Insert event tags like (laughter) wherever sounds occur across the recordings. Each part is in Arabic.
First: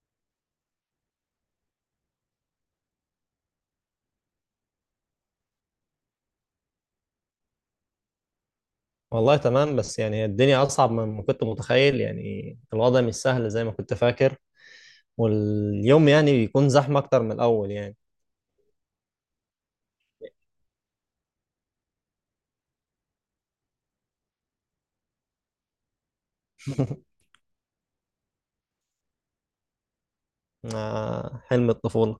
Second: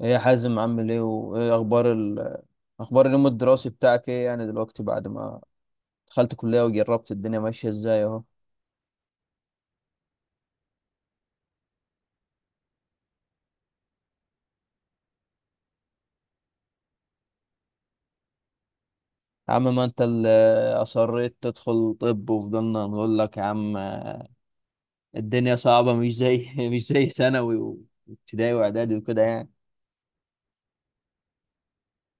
ايه يا حازم، عامل ايه وايه اخبار اخبار اليوم الدراسي بتاعك؟ ايه يعني دلوقتي بعد ما دخلت كلية وجربت الدنيا ماشية ازاي اهو. والله تمام، بس يعني الدنيا أصعب مما كنت متخيل. يعني الوضع مش سهل زي ما كنت فاكر، واليوم يعني بيكون زحمة أكتر من الأول يعني. يا عم، ما انت اللي اصريت تدخل طب، وفضلنا نقول لك يا عم الدنيا صعبة، مش زي (laughs) مش زي (laughs) ثانوي وابتدائي واعدادي وكده يعني. آه، حلم الطفولة.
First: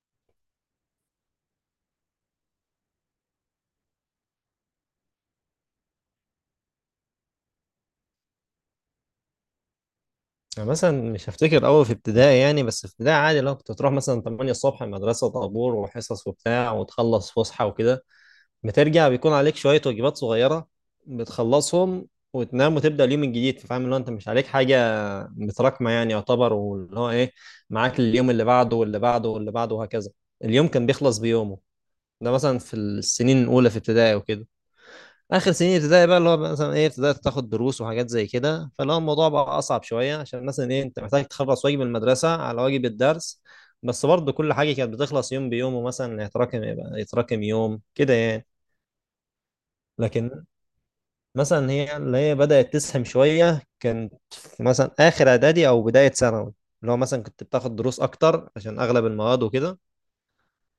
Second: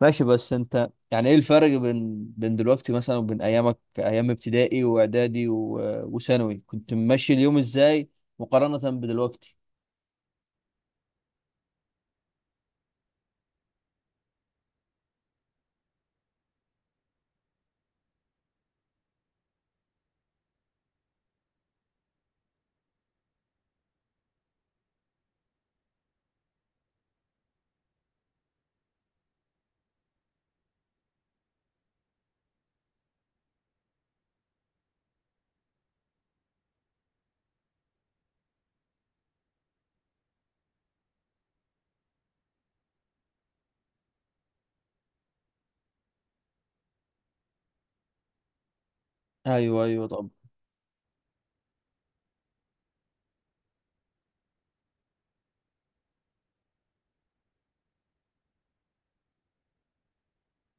ماشي. بس انت يعني ايه الفرق بين دلوقتي مثلا وبين ايامك، ايام ابتدائي واعدادي وثانوي؟ كنت ماشي اليوم ازاي مقارنة بدلوقتي؟ يعني مثلا مش هفتكر أوي في ابتدائي. يعني بس في ابتدائي عادي لو كنت تروح مثلا 8 الصبح المدرسة، طابور وحصص وبتاع وتخلص فسحة وكده. بترجع بيكون عليك شوية واجبات صغيرة، بتخلصهم وتنام وتبدأ اليوم الجديد. فاهم اللي هو أنت مش عليك حاجة متراكمه يعني، يعتبر واللي هو ايه، معاك اليوم اللي بعده واللي بعده واللي بعده وهكذا. اليوم كان بيخلص بيومه. ده مثلا في السنين الاولى في ابتدائي وكده. اخر سنين ابتدائي بقى اللي هو مثلا ايه، ابتدائي تاخد دروس وحاجات زي كده. فاللي هو الموضوع بقى اصعب شويه، عشان مثلا ايه انت محتاج تخلص واجب المدرسه على واجب الدرس. بس برضه كل حاجه كانت بتخلص يوم بيوم، ومثلا يتراكم يبقى يتراكم يوم كده يعني. ايوه، ايوه، طب. لكن مثلا هي اللي هي بدأت تسهم شوية كانت في مثلا آخر إعدادي أو بداية ثانوي. اللي هو مثلا كنت بتاخد دروس أكتر عشان أغلب المواد وكده.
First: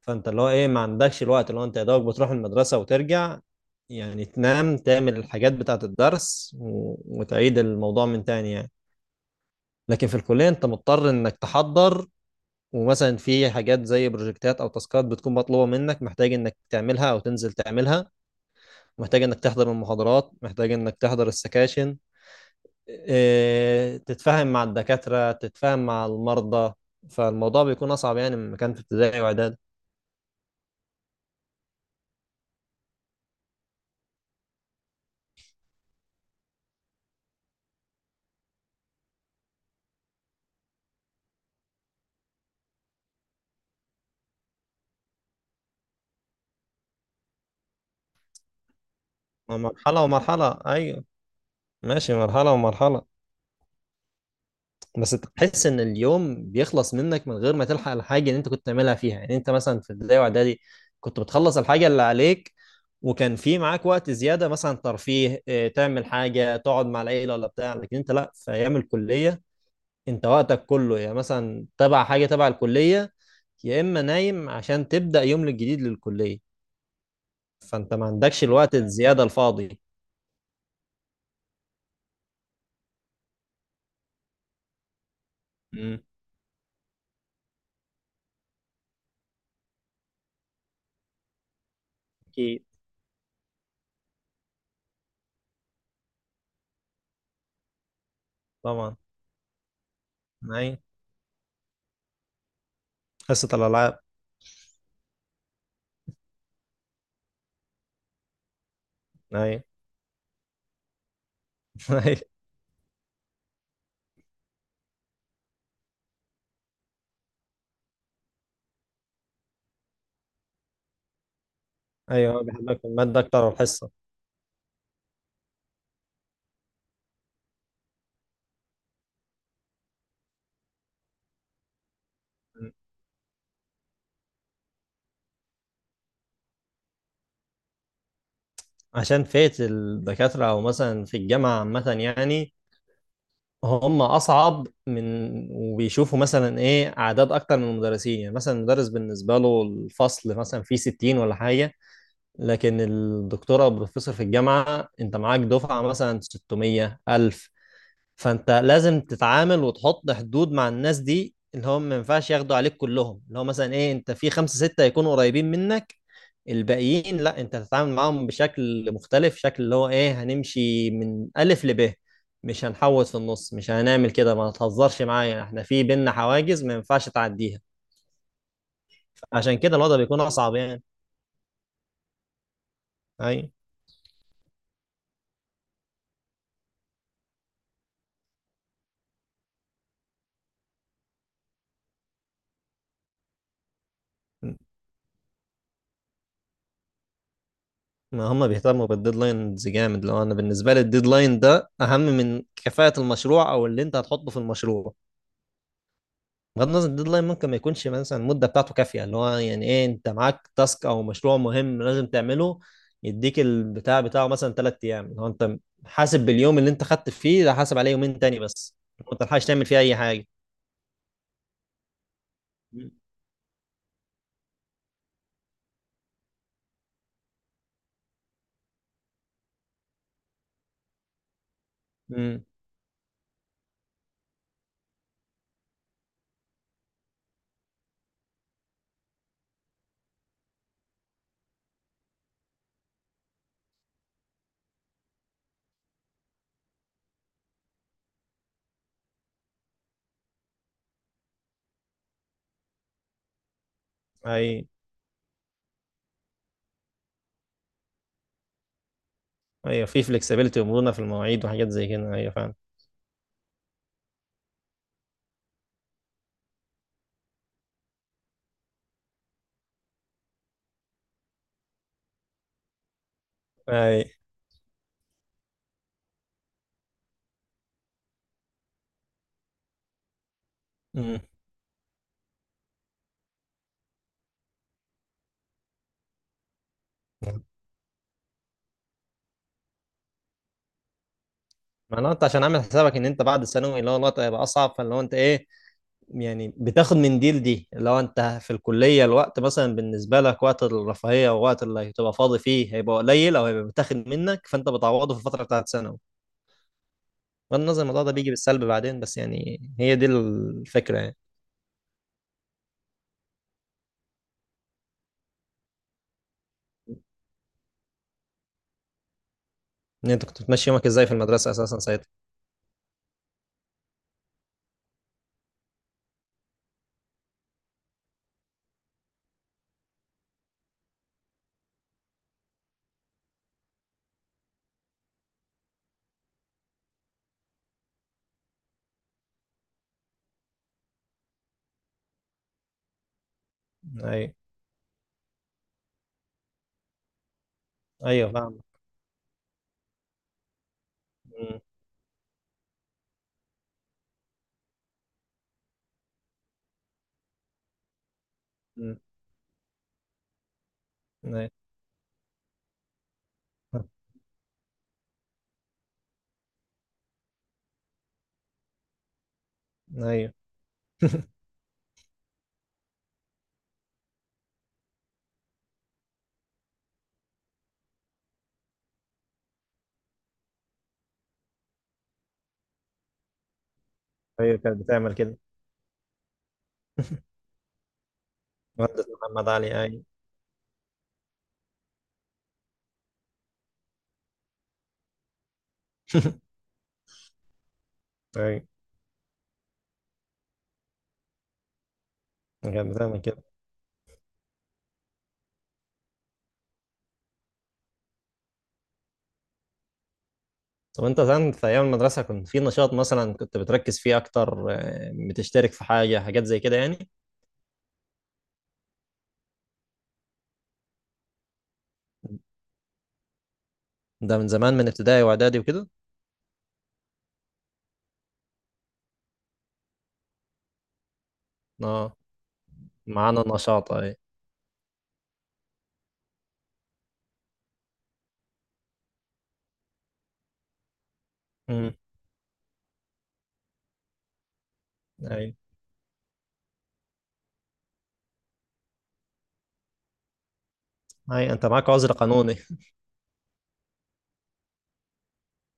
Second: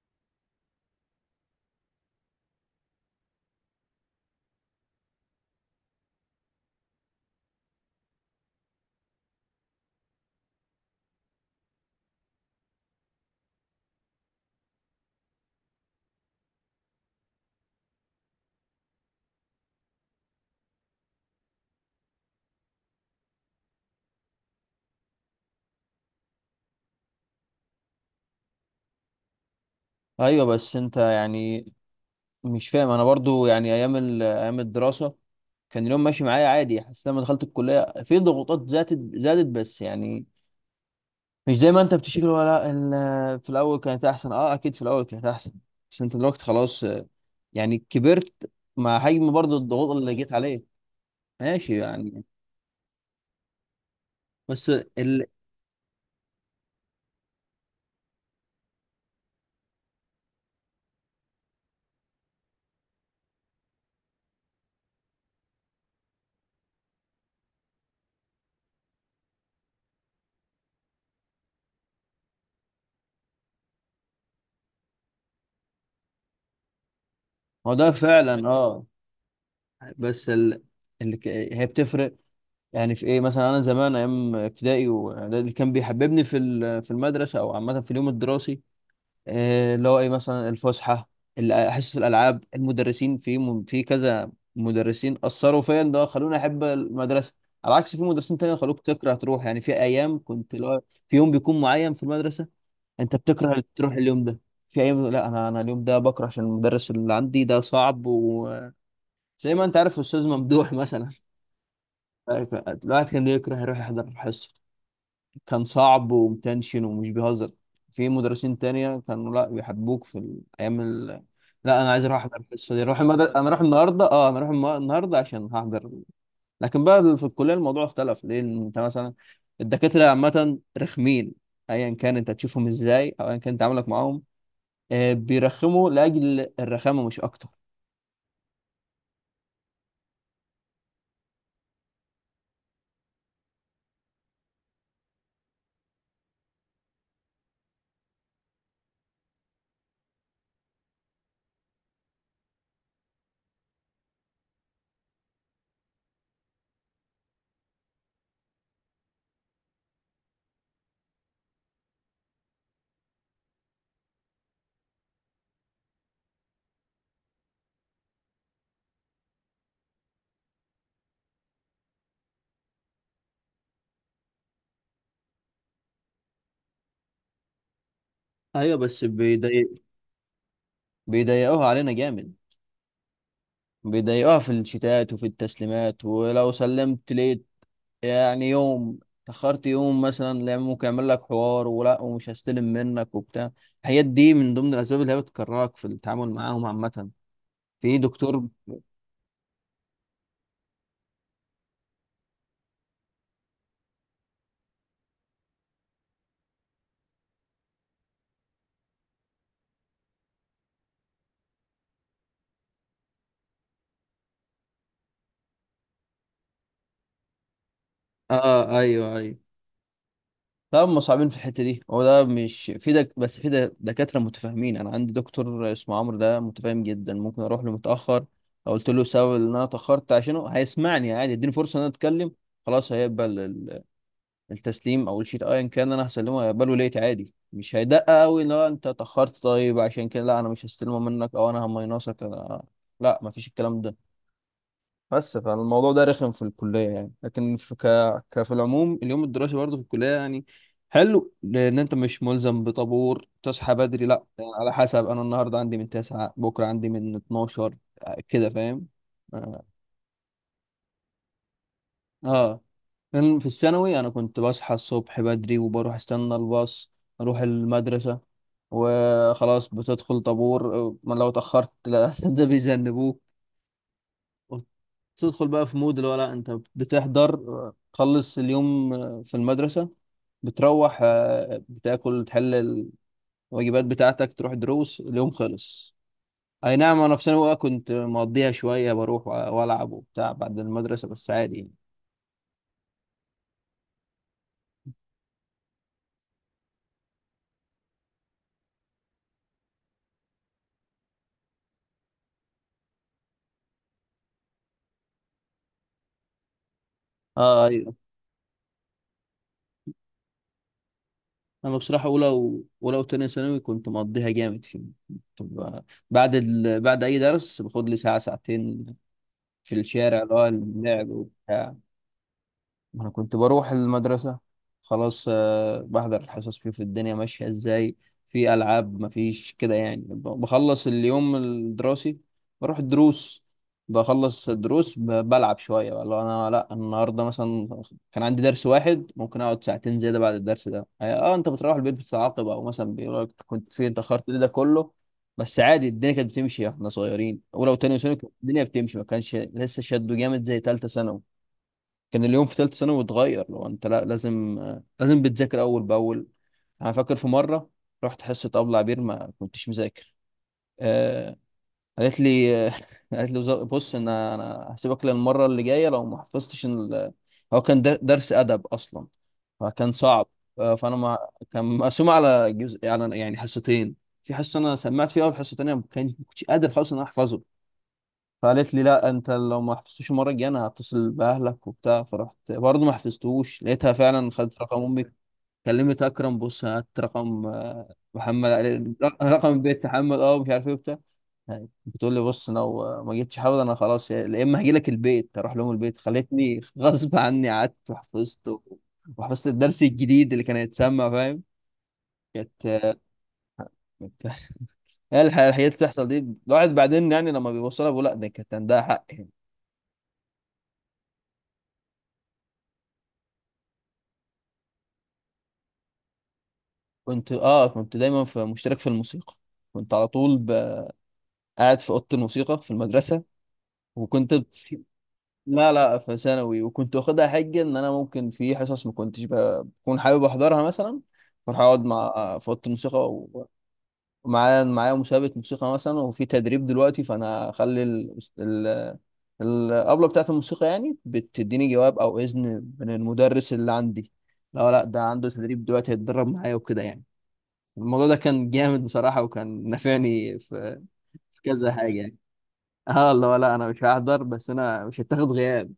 فأنت اللي هو إيه ما عندكش الوقت، اللي هو أنت يا دوبك بتروح المدرسة وترجع، يعني تنام تعمل الحاجات بتاعة الدرس وتعيد الموضوع من تاني يعني. لكن في الكلية أنت مضطر إنك تحضر، ومثلا في حاجات زي بروجكتات أو تاسكات بتكون مطلوبة منك، محتاج إنك تعملها أو تنزل تعملها، محتاج إنك تحضر المحاضرات، محتاج إنك تحضر السكاشن، إيه، تتفاهم مع الدكاترة تتفاهم مع المرضى. فالموضوع بيكون أصعب يعني من كان في ابتدائي وإعدادي. ايوه. بس انت يعني مش فاهم انا برضو، يعني ايام ايام الدراسه كان اليوم ماشي معايا عادي. حسيت لما دخلت الكليه في ضغوطات زادت زادت، بس يعني مش زي ما انت بتشكل، ولا في الاول كانت احسن. اه، اكيد في الاول كانت احسن. بس انت دلوقتي خلاص، يعني كبرت مع حجم برضو ما الضغوط مرحلة اللي جيت ومرحلة. عليه. أيوه ماشي ماشي، يعني. مرحلة ومرحلة. بس بس ال... تحس إن اليوم بيخلص منك من غير ما تلحق الحاجة اللي أنت كنت تعملها فيها. يعني أنت مثلا في ابتدائي وإعدادي كنت بتخلص الحاجة اللي عليك، وكان في معاك وقت زيادة مثلا ترفيه، إيه، تعمل حاجة تقعد مع العيلة ولا بتاع. لكن أنت لأ، في أيام الكلية أنت وقتك كله يعني مثلا تبع حاجة، تبع الكلية، يا اما نايم عشان تبدا يوم الجديد للكليه. هو ده فانت ما عندكش فعلا، الوقت اه. الزياده الفاضي. بس هي بتفرق. يعني في ايه مثلا. انا زمان ايام ابتدائي، وده اللي كان مم. بيحببني في المدرسه، او عامه في اليوم الدراسي. اللي هو ايه، مثلا الفسحه، حصص الالعاب، اكيد. المدرسين في كذا مدرسين اثروا فيا، ان هو خلوني احب المدرسه. على عكس في مدرسين تانية خلوك طبعا. تكره تروح. يعني في ايام كنت اللي اي. هو في يوم بيكون معين في المدرسه انت حصه بتكره تروح الالعاب. اليوم ده. في ايام لا، انا اليوم ده بكره عشان المدرس اللي عندي ده صعب، وزي اي. ما انت عارف الاستاذ ممدوح مثلا. اي. (laughs) (laughs) الواحد كان يكره يروح يحضر الحصه. كان صعب ومتنشن ومش بيهزر. في مدرسين تانية كانوا لا بيحبوك في الأيام لا، أنا عايز أروح أحضر ايوه الحصة بيحبك دي. في الماده اكتر أنا أروح والحصه. النهاردة، أنا أروح النهاردة عشان هحضر. لكن بقى في الكلية الموضوع اختلف، لأن أنت مثلا الدكاترة عامة رخمين. أيا كان أنت تشوفهم مم. إزاي، أو أيا كان تعاملك معاهم، بيرخموا لأجل الرخامة مش أكتر. عشان فئه الدكاتره او مثلا في الجامعه عامه يعني هم اصعب من، وبيشوفوا مثلا ايه اعداد اكتر من المدرسين. يعني مثلا المدرس بالنسبه له الفصل مثلا فيه 60 ولا حاجه، لكن الدكتوره او البروفيسور في الجامعه انت معاك دفعه مثلا 600 1000. فانت لازم تتعامل وتحط حدود مع الناس دي، اللي هم ما ينفعش ياخدوا عليك كلهم. اللي هو مثلا ايه، انت في خمسة ستة يكونوا قريبين منك، الباقيين لا انت تتعامل معاهم بشكل مختلف، شكل اللي هو ايه، هنمشي من الف لب، مش هنحوط في النص، مش هنعمل كده، ما تهزرش معايا، احنا في بينا حواجز ما ينفعش تعديها. أيوة، بس عشان كده الوضع بيكون اصعب يعني. بيضايقوها علينا جامد. اي. بيضايقوها في الشتات وفي التسليمات، ولو سلمت ليه يعني يوم، تأخرت يوم مثلا، لا ممكن يعمل لك حوار ولا، ومش هستلم منك وبتاع. الحاجات دي من ضمن الأسباب اللي هي بتكرهك في التعامل معاهم عامة. في ما دكتور، هم بيهتموا بالديدلاينز جامد. لو انا بالنسبه لي الديدلاين ده اهم من كفاءه المشروع او اللي انت هتحطه في المشروع. بغض النظر الديدلاين ممكن ما يكونش مثلا المده بتاعته كافيه. اللي هو يعني ايه، انت معاك تاسك او مشروع مهم لازم تعمله، يديك البتاع بتاعه مثلا ثلاث ايام، اللي هو انت حاسب باليوم اللي انت خدت فيه ده، حاسب عليه يومين تاني بس، اه ايوه، ما ايوه، تلحقش تعمل فيه اي حاجه. طب هم صعبين في الحتة دي. هو ده مش في بس في دكاترة متفاهمين. أنا عندي دكتور اسمه عمرو، ده متفاهم جدا، ممكن أروح له متأخر. لو قلت له سبب إن أنا اتأخرت عشانه هيسمعني عادي، يديني فرصة إن أنا أتكلم. امم. خلاص، هيقبل التسليم او الشيت ايا كان انا هسلمه، هيقبله ليت عادي، مش هيدقق قوي لا انت اتاخرت طيب عشان كده لا انا مش هستلمه منك او انا هماينصك لا، مفيش الكلام ده. بس فالموضوع ده رخم في الكليه يعني. لكن في ك... ك في العموم اليوم الدراسي برضه في الكليه يعني حلو، لان انت مش ملزم بطابور تصحى بدري. لا، اي. يعني على حسب، انا النهارده عندي من 9، بكره عندي من 12، كده فاهم. آه. ايوه في فلكسبيتي ومرونه في المواعيد وحاجات زي كده، ايوه فاهم. اه، كان في الثانوي انا كنت بصحى الصبح بدري، وبروح استنى الباص، اروح المدرسة، وخلاص بتدخل طابور، ما لو اتأخرت الأساتذة (laughs) بيذنبوك. اي. وتدخل بقى في مود اللي هو لا انت بتحضر تخلص اليوم في المدرسة، بتروح، امم. بتاكل، تحل الواجبات بتاعتك، تروح دروس اليوم، خلص. اي نعم. انا في ثانوي بقى كنت مقضيها شوية، بروح والعب وبتاع بعد المدرسة بس عادي يعني. معناته انت عشان عامل حسابك ان انت بعد الثانوي اللي هو الوقت هيبقى اصعب، فاللي هو انت ايه، يعني بتاخد من دي لدي. لو انت في الكلية الوقت مثلا بالنسبة لك، وقت الرفاهية ووقت اللي هتبقى فاضي فيه هيبقى قليل، او هيبقى بتاخد منك، فانت بتعوضه في الفترة بتاعت ثانوي. بغض اه النظر أيوه. الموضوع ده بيجي بالسلب بعدين، بس يعني هي دي الفكرة يعني. انا بصراحه اولى وتانية ثانوي كنت مقضيها جامد في، طب، بعد بعد اي درس باخد لي ساعه ساعتين في ان الشارع، انت اللي كنت هو بتمشي يومك ازاي اللعب في المدرسة وبتاع. اساسا ساعتها؟ ما انا كنت بروح المدرسة خلاص، بحضر الحصص، فيه في الدنيا ماشية ازاي. في ألعاب، مفيش كده يعني. بخلص اليوم الدراسي، بروح الدروس، بخلص الدروس، بلعب شوية بقى. لو انا لا النهاردة مثلا كان عندي درس واحد، ممكن اقعد ساعتين زيادة بعد الدرس ده. اه انت بتروح البيت بتتعاقب، او مثلا بيقول لك كنت فين، اتأخرت ايوه. ليه، ده كله. بس عادي الدنيا كانت بتمشي، احنا صغيرين. ولو تاني سنة كانت ايوه فاهم. الدنيا بتمشي، ما كانش لسه شده جامد زي تالتة ثانوي. م- كان اليوم في ثالثه ثانوي اتغير، لو انت لا لازم لازم بتذاكر اول باول. انا فاكر في مره رحت حصه ابله م- عبير ما كنتش مذاكر. آه ايوه. قالت لي، (laughs) قالت لي بص، انا هسيبك للمره اللي جايه لو ما حفظتش هو كان درس ادب اصلا، فكان صعب. ايوه. فانا ما (laughs) (laughs) كان مقسوم على جزء يعني حصتين. في حصه انا سمعت فيها اول حصه، تانيه ما كنتش قادر خالص ان انا احفظه. فقالت لي لا انت لو ما حفظتوش المره الجايه انا هتصل باهلك وبتاع. فرحت برضه ما حفظتوش، لقيتها فعلا ايوه خدت كانت رقم امي. بتعمل كده. كلمت اكرم، بص هات رقم محمد مهندس محمد رقم علي، بيت ايوه. محمد، مش عارف ايه وبتاع. يعني بتقول لي بص لو ما جيتش حافظ انا خلاص يا اما هاجي لك البيت، اروح لهم البيت. (laughs) خلتني غصب عني قعدت وحفظت ايوه وحفظت الدرس الجديد اللي كان هيتسمع، فاهم. كانت. كانت بتعمل كده. (laughs) هي الحاجات اللي بتحصل دي الواحد بعدين يعني لما بيوصلها بيقول لا ده كانت عندها حق. طب انت زمان في ايام المدرسه كنت في نشاط مثلا كنت بتركز فيه اكتر، آه، بتشترك في حاجه حاجات زي كده يعني؟ كنت دايما في مشترك في الموسيقى، كنت على طول قاعد في اوضه الموسيقى في المدرسه، وكنت ده من زمان من ابتدائي واعدادي لا وكده. لا، في ثانوي. وكنت واخدها حجه ان انا ممكن في حصص ما كنتش بكون حابب احضرها مثلا، بروح اقعد اه مع في اوضه الموسيقى معانا نشاط. اي. ومعايا مسابقه موسيقى مثلا، وفي تدريب دلوقتي. فانا اخلي الابله بتاعت الموسيقى يعني بتديني امم. جواب او اذن من المدرس اللي عندي، لا لا ده عنده اي. تدريب دلوقتي، هيتدرب معايا وكده يعني. الموضوع ده كان جامد بصراحة، وكان نافعني في اي انت كذا معاك حاجة عذر يعني. قانوني. (laughs) اه اللي هو لا انا مش هحضر، بس انا مش هتاخد غياب،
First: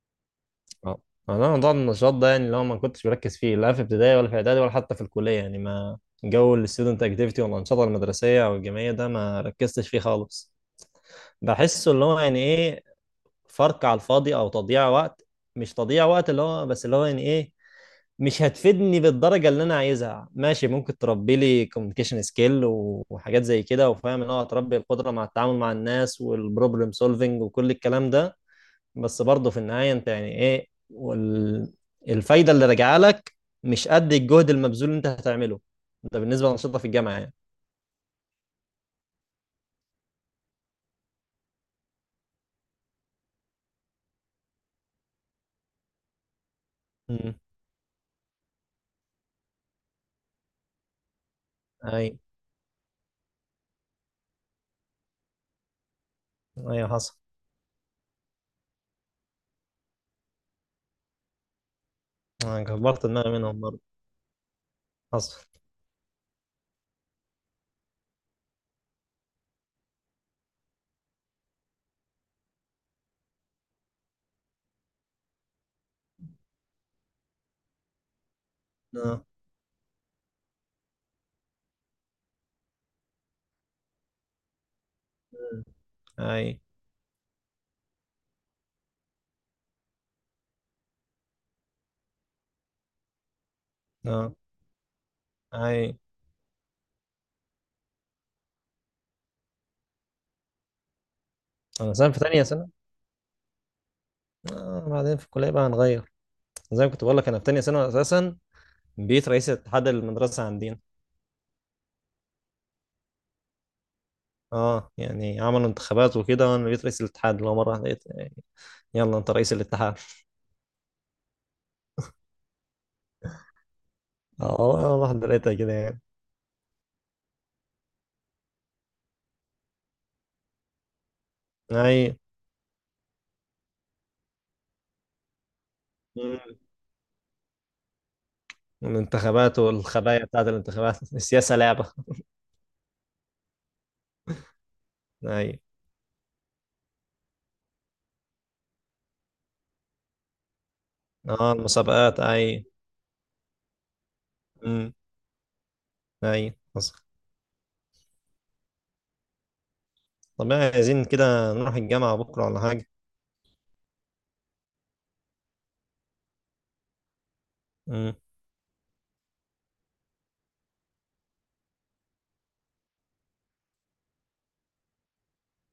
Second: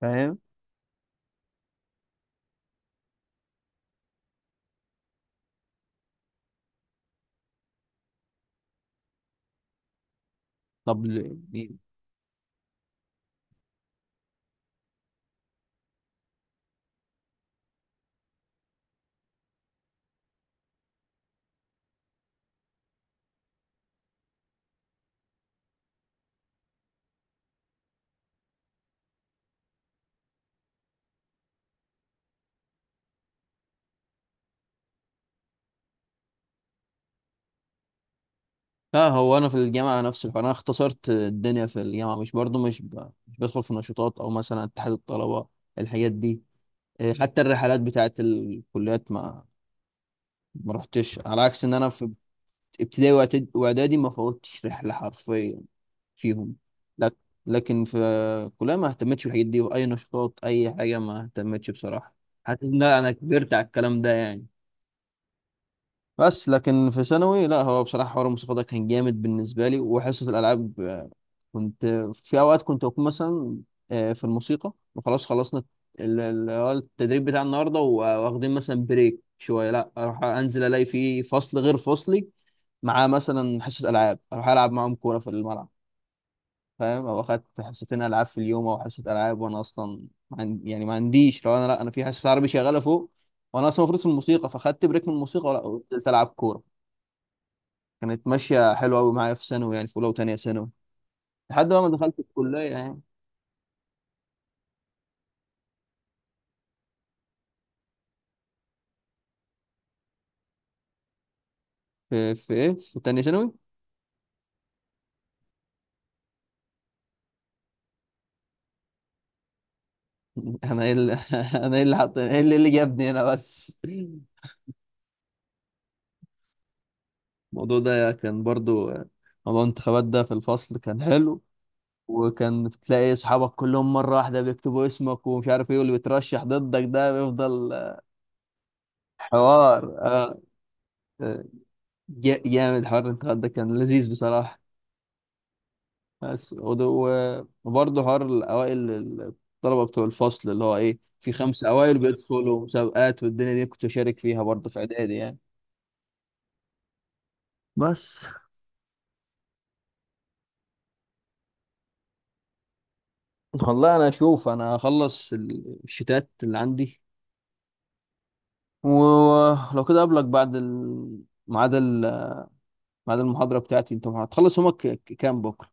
فاهم. اه. انا موضوع النشاط ده يعني اللي هو ما كنتش بركز فيه، لا في ابتدائي ولا في اعدادي ولا حتى في الكليه يعني. ما جو الستودنت اكتيفيتي والانشطه المدرسيه او الجامعيه ده ما ركزتش فيه خالص. طب ليه؟ بحسه اللي هو يعني ايه، فرق على الفاضي او تضييع وقت. مش تضييع وقت اللي هو، بس اللي هو يعني ايه، مش هتفيدني بالدرجه اللي انا عايزها. ماشي، ممكن تربي لي كوميونيكيشن سكيل وحاجات زي كده، وفاهم ان هو هتربي القدره مع التعامل مع الناس والبروبلم سولفنج وكل الكلام ده. بس برضه في النهايه انت يعني ايه الفايده اللي راجعه لك مش قد الجهد المبذول اللي انت هتعمله. ده بالنسبه للانشطه في الجامعه يعني. اه هو انا في الجامعة نفس الحوار، انا اختصرت الدنيا في الجامعة، مش برضو مش مش بدخل في نشاطات او مثلا اتحاد الطلبة، الحاجات دي، مم. حتى الرحلات بتاعت الكليات ما رحتش، على عكس ان انا في اي. ابتدائي واعدادي ما فوتش رحلة حرفيا فيهم ايوه حصل. لك. لكن في كلها ما اهتمتش بالحاجات دي، واي نشاطات، اي حاجه ما اهتمتش بصراحه، انا حتى ان كبرت انا دماغي كبرت منهم على برضه. الكلام ده يعني. حصل. بس لكن في ثانوي لا، هو بصراحه حوار الموسيقى ده كان جامد بالنسبه لي، وحصه الالعاب، كنت. في اوقات كنت بكون مثلا في الموسيقى، وخلاص خلصنا التدريب بتاع النهارده، واخدين مثلا بريك اه. شويه، لا اروح انزل الاقي في فصل غير فصلي مع مثلا حصه العاب، اروح العب معاهم كوره في الملعب، اي. فاهم. او اخدت حصتين العاب في اليوم، او حصه العاب وانا اصلا ما عن- يعني ما عنديش. لو انا لا انا في حصه عربي شغاله فوق، وانا اصلا المفروض في اه. الموسيقى، فاخدت بريك من الموسيقى، ولا اي. قلت العب كوره. كانت ماشيه حلوه قوي معايا في ثانوي يعني، في اولى وثانيه ثانوي، لحد بقى ما انا سنه دخلت في تانية الكليه سنه، يعني. آه، بعدين في الكليه بقى هنغير. زي ما كنت بقول لك انا في تانية ثانوي اساسا بقيت رئيس اتحاد المدرسه عندنا. في ايه؟ في ثانيه ثانوي. اه يعني عملوا انتخابات وكده، وانا بقيت رئيس الاتحاد. اللي هو مره واحدة لقيت يلا انت رئيس الاتحاد. (laughs) انا ايه اللي (laughs) انا ايه اللي حط ايه اللي, إيه اللي جابني هنا بس. اه والله واحده لقيتها كده يعني. الموضوع ده كان برضو موضوع الانتخابات ده في الفصل كان حلو، اي. وكان بتلاقي اصحابك كلهم مره واحده بيكتبوا اسمك ومش عارف ايه، واللي مم. بيترشح ضدك ده بيفضل. الانتخابات حوار والخبايا بتاعت الانتخابات. (laughs) آه، السياسه لعبه. جامد، حوار الانتخابات ده كان لذيذ بصراحه. اي. بس وبرضه حوار الاوائل الطلبه بتوع الفصل اللي هو ايه، في اه خمسه اوائل المسابقات. بيدخلوا اي. مسابقات، والدنيا دي كنت بشارك فيها برضه في امم. اعدادي يعني. اي حصل. بس طب يعني عايزين كده نروح الجامعه بكره ولا حاجه؟ والله، انا اشوف انا هخلص الشتات اللي عندي، امم. ولو كده اقابلك بعد ميعاد المحاضرة بتاعتي. انت هتخلص يومك كام بكرة؟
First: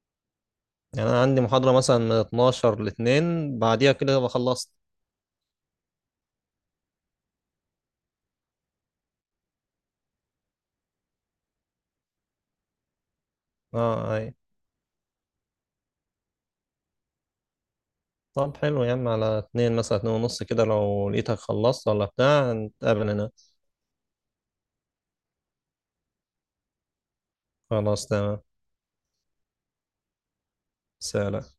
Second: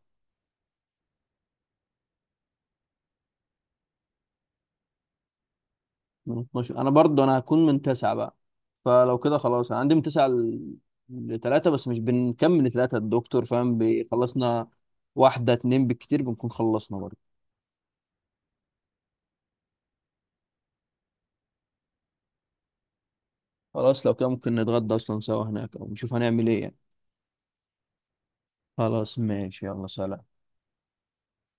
يعني انا عندي محاضره مثلا من 12 ل 2، بعديها كده بخلصت. من 12، انا برضو انا هكون من 9 بقى. فلو كده خلاص، انا عندي من 9 ل 3. بس مش بنكمل 3، الدكتور فاهم اه. اي. بيخلصنا واحدة اتنين بالكتير، بنكون خلصنا برضو. طب حلو يا عم، على اتنين مثلا اتنين ونص كده، لو لقيتك خلصت ولا بتاع نتقابل هنا. خلاص، لو كده ممكن نتغدى اصلا سوا هناك، او نشوف هنعمل ايه يعني. خلاص تمام. خلاص ماشي، يلا سلام. سلام.